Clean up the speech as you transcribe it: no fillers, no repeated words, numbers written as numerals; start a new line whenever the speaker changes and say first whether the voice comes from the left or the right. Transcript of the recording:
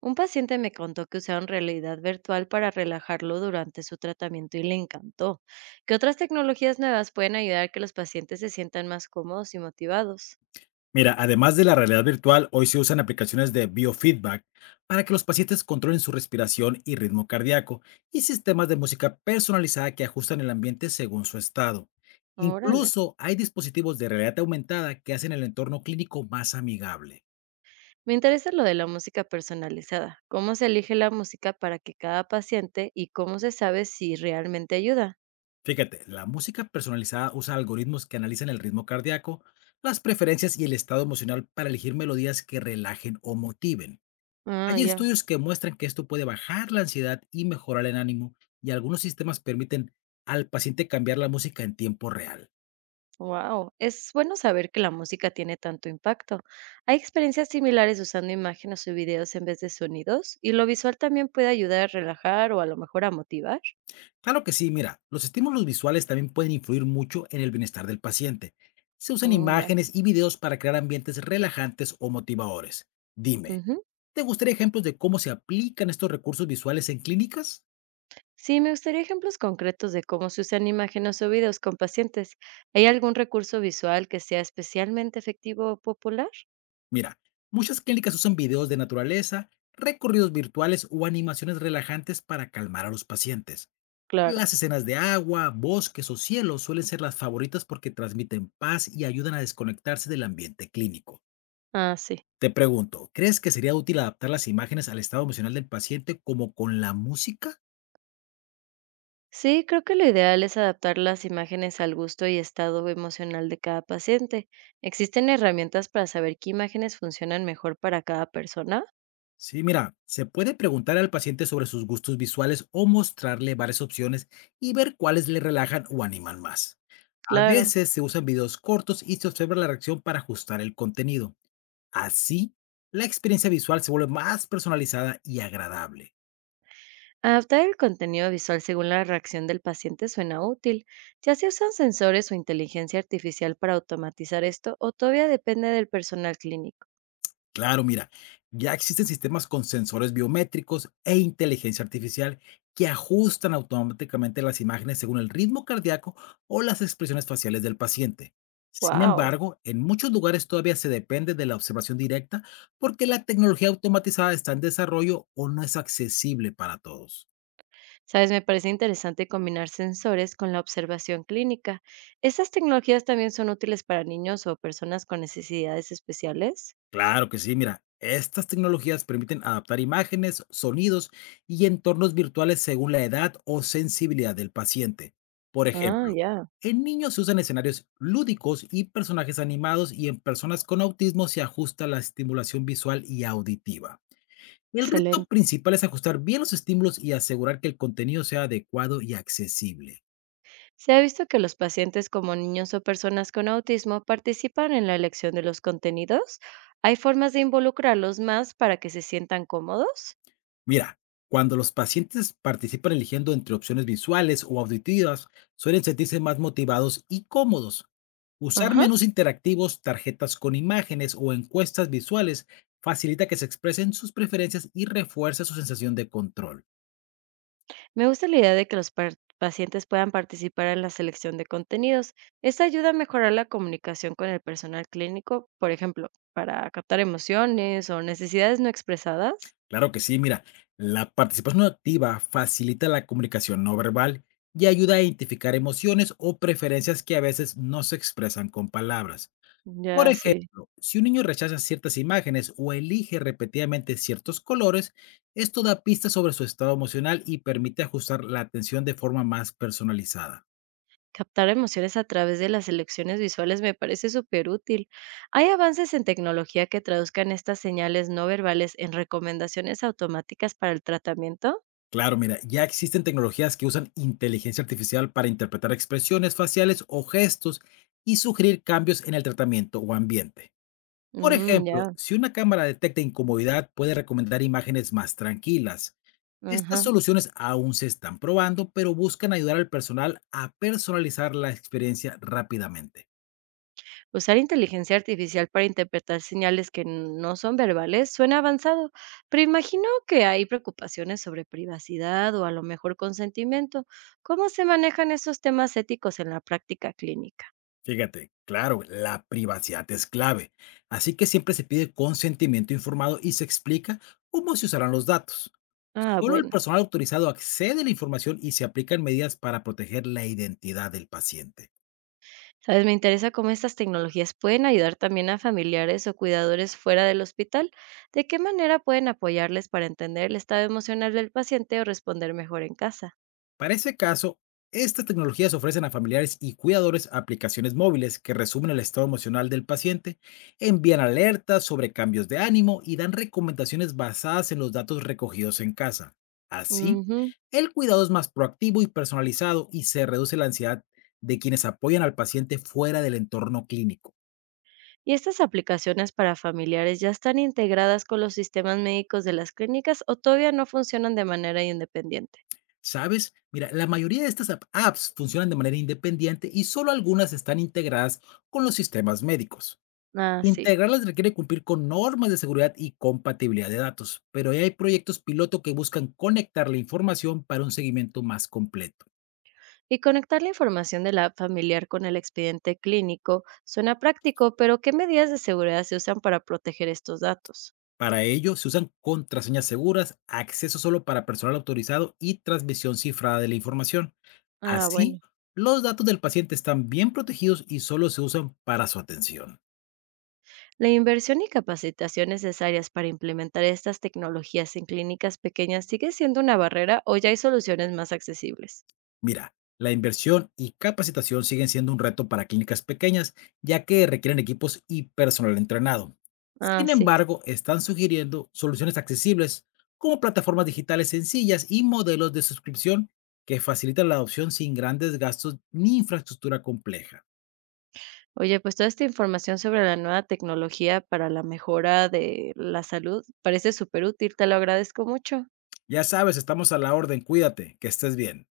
right: Un paciente me contó que usaron realidad virtual para relajarlo durante su tratamiento y le encantó. ¿Qué otras tecnologías nuevas pueden ayudar a que los pacientes se sientan más cómodos y motivados?
left: Mira, además de la realidad virtual, hoy se usan aplicaciones de biofeedback para que los pacientes controlen su respiración y ritmo cardíaco y sistemas de música personalizada que ajustan el ambiente según su estado.
right: Órale.
left: Incluso hay dispositivos de realidad aumentada que hacen el entorno clínico más amigable.
right: Me interesa lo de la música personalizada. ¿Cómo se elige la música para que cada paciente y cómo se sabe si realmente ayuda?
left: Fíjate, la música personalizada usa algoritmos que analizan el ritmo cardíaco, las preferencias y el estado emocional para elegir melodías que relajen o motiven.
right: Ah,
left: Hay
right: ya.
left: estudios que muestran que esto puede bajar la ansiedad y mejorar el ánimo, y algunos sistemas permiten al paciente cambiar la música en tiempo real.
right: Wow, es bueno saber que la música tiene tanto impacto. Hay experiencias similares usando imágenes o videos en vez de sonidos, y lo visual también puede ayudar a relajar o a lo mejor a motivar.
left: Claro que sí, mira, los estímulos visuales también pueden influir mucho en el bienestar del paciente. Se usan
right: Mm, ya.
left: imágenes y videos para crear ambientes relajantes o motivadores. Dime,
right: Ujú.
left: ¿te gustaría ejemplos de cómo se aplican estos recursos visuales en clínicas?
right: Sí, me gustaría ejemplos concretos de cómo se usan imágenes o videos con pacientes. ¿Hay algún recurso visual que sea especialmente efectivo o popular?
left: Mira, muchas clínicas usan videos de naturaleza, recorridos virtuales o animaciones relajantes para calmar a los pacientes.
right: Claro.
left: Las escenas de agua, bosques o cielos suelen ser las favoritas porque transmiten paz y ayudan a desconectarse del ambiente clínico.
right: Ah, sí.
left: Te pregunto, ¿crees que sería útil adaptar las imágenes al estado emocional del paciente como con la música?
right: Sí, creo que lo ideal es adaptar las imágenes al gusto y estado emocional de cada paciente. ¿Existen herramientas para saber qué imágenes funcionan mejor para cada persona?
left: Sí, mira, se puede preguntar al paciente sobre sus gustos visuales o mostrarle varias opciones y ver cuáles le relajan o animan más. A
right: Claro.
left: veces se usan videos cortos y se observa la reacción para ajustar el contenido. Así, la experiencia visual se vuelve más personalizada y agradable.
right: Adaptar el contenido visual según la reacción del paciente suena útil. ¿Ya se usan sensores o inteligencia artificial para automatizar esto o todavía depende del personal clínico?
left: Claro, mira, ya existen sistemas con sensores biométricos e inteligencia artificial que ajustan automáticamente las imágenes según el ritmo cardíaco o las expresiones faciales del paciente. Sin
right: Wow.
left: embargo, en muchos lugares todavía se depende de la observación directa porque la tecnología automatizada está en desarrollo o no es accesible para todos.
right: Sabes, me parece interesante combinar sensores con la observación clínica. ¿Estas tecnologías también son útiles para niños o personas con necesidades especiales?
left: Claro que sí, mira, estas tecnologías permiten adaptar imágenes, sonidos y entornos virtuales según la edad o sensibilidad del paciente. Por
right: Ah,
left: ejemplo,
right: ya,
left: en niños se usan escenarios lúdicos y personajes animados y en personas con autismo se ajusta la estimulación visual y auditiva. El reto
right: excelente.
left: principal es ajustar bien los estímulos y asegurar que el contenido sea adecuado y accesible.
right: Se ha visto que los pacientes como niños o personas con autismo participan en la elección de los contenidos. ¿Hay formas de involucrarlos más para que se sientan cómodos?
left: Mira, cuando los pacientes participan eligiendo entre opciones visuales o auditivas, suelen sentirse más motivados y cómodos. Usar
right: Ajá.
left: menús interactivos, tarjetas con imágenes o encuestas visuales facilita que se expresen sus preferencias y refuerza su sensación de control.
right: Me gusta la idea de que los pacientes puedan participar en la selección de contenidos. Esto ayuda a mejorar la comunicación con el personal clínico, por ejemplo, para captar emociones o necesidades no expresadas.
left: Claro que sí, mira, la participación activa facilita la comunicación no verbal y ayuda a identificar emociones o preferencias que a veces no se expresan con palabras. Por
right: Ya, sí.
left: ejemplo, si un niño rechaza ciertas imágenes o elige repetidamente ciertos colores, esto da pistas sobre su estado emocional y permite ajustar la atención de forma más personalizada.
right: Captar emociones a través de las elecciones visuales me parece súper útil. ¿Hay avances en tecnología que traduzcan estas señales no verbales en recomendaciones automáticas para el tratamiento?
left: Claro, mira, ya existen tecnologías que usan inteligencia artificial para interpretar expresiones faciales o gestos y sugerir cambios en el tratamiento o ambiente. Por
right: Mm,
left: ejemplo,
right: ya.
left: si una cámara detecta incomodidad, puede recomendar imágenes más tranquilas. Estas
right: Ajá.
left: soluciones aún se están probando, pero buscan ayudar al personal a personalizar la experiencia rápidamente.
right: Usar inteligencia artificial para interpretar señales que no son verbales suena avanzado, pero imagino que hay preocupaciones sobre privacidad o a lo mejor consentimiento. ¿Cómo se manejan esos temas éticos en la práctica clínica?
left: Fíjate, claro, la privacidad es clave, así que siempre se pide consentimiento informado y se explica cómo se usarán los datos.
right: Ah,
left: Solo el
right: bueno.
left: personal autorizado accede a la información y se aplican medidas para proteger la identidad del paciente.
right: Sabes, me interesa cómo estas tecnologías pueden ayudar también a familiares o cuidadores fuera del hospital. ¿De qué manera pueden apoyarles para entender el estado emocional del paciente o responder mejor en casa?
left: Para ese caso, estas tecnologías ofrecen a familiares y cuidadores aplicaciones móviles que resumen el estado emocional del paciente, envían alertas sobre cambios de ánimo y dan recomendaciones basadas en los datos recogidos en casa. Así,
right: Ujú.
left: el cuidado es más proactivo y personalizado y se reduce la ansiedad de quienes apoyan al paciente fuera del entorno clínico.
right: ¿Y estas aplicaciones para familiares ya están integradas con los sistemas médicos de las clínicas o todavía no funcionan de manera independiente?
left: ¿Sabes? Mira, la mayoría de estas apps funcionan de manera independiente y solo algunas están integradas con los sistemas médicos.
right: Ah, sí.
left: Integrarlas requiere cumplir con normas de seguridad y compatibilidad de datos, pero ya hay proyectos piloto que buscan conectar la información para un seguimiento más completo.
right: Y conectar la información de la app familiar con el expediente clínico suena práctico, pero ¿qué medidas de seguridad se usan para proteger estos datos?
left: Para ello, se usan contraseñas seguras, acceso solo para personal autorizado y transmisión cifrada de la información.
right: Ah,
left: Así,
right: bueno.
left: los datos del paciente están bien protegidos y solo se usan para su atención.
right: La inversión y capacitación necesarias para implementar estas tecnologías en clínicas pequeñas sigue siendo una barrera o ya hay soluciones más accesibles.
left: Mira, la inversión y capacitación siguen siendo un reto para clínicas pequeñas, ya que requieren equipos y personal entrenado.
right: Ah,
left: Sin
right: sí.
left: embargo, están sugiriendo soluciones accesibles como plataformas digitales sencillas y modelos de suscripción que facilitan la adopción sin grandes gastos ni infraestructura compleja.
right: Oye, pues toda esta información sobre la nueva tecnología para la mejora de la salud parece súper útil, te lo agradezco mucho.
left: Ya sabes, estamos a la orden. Cuídate, que estés bien.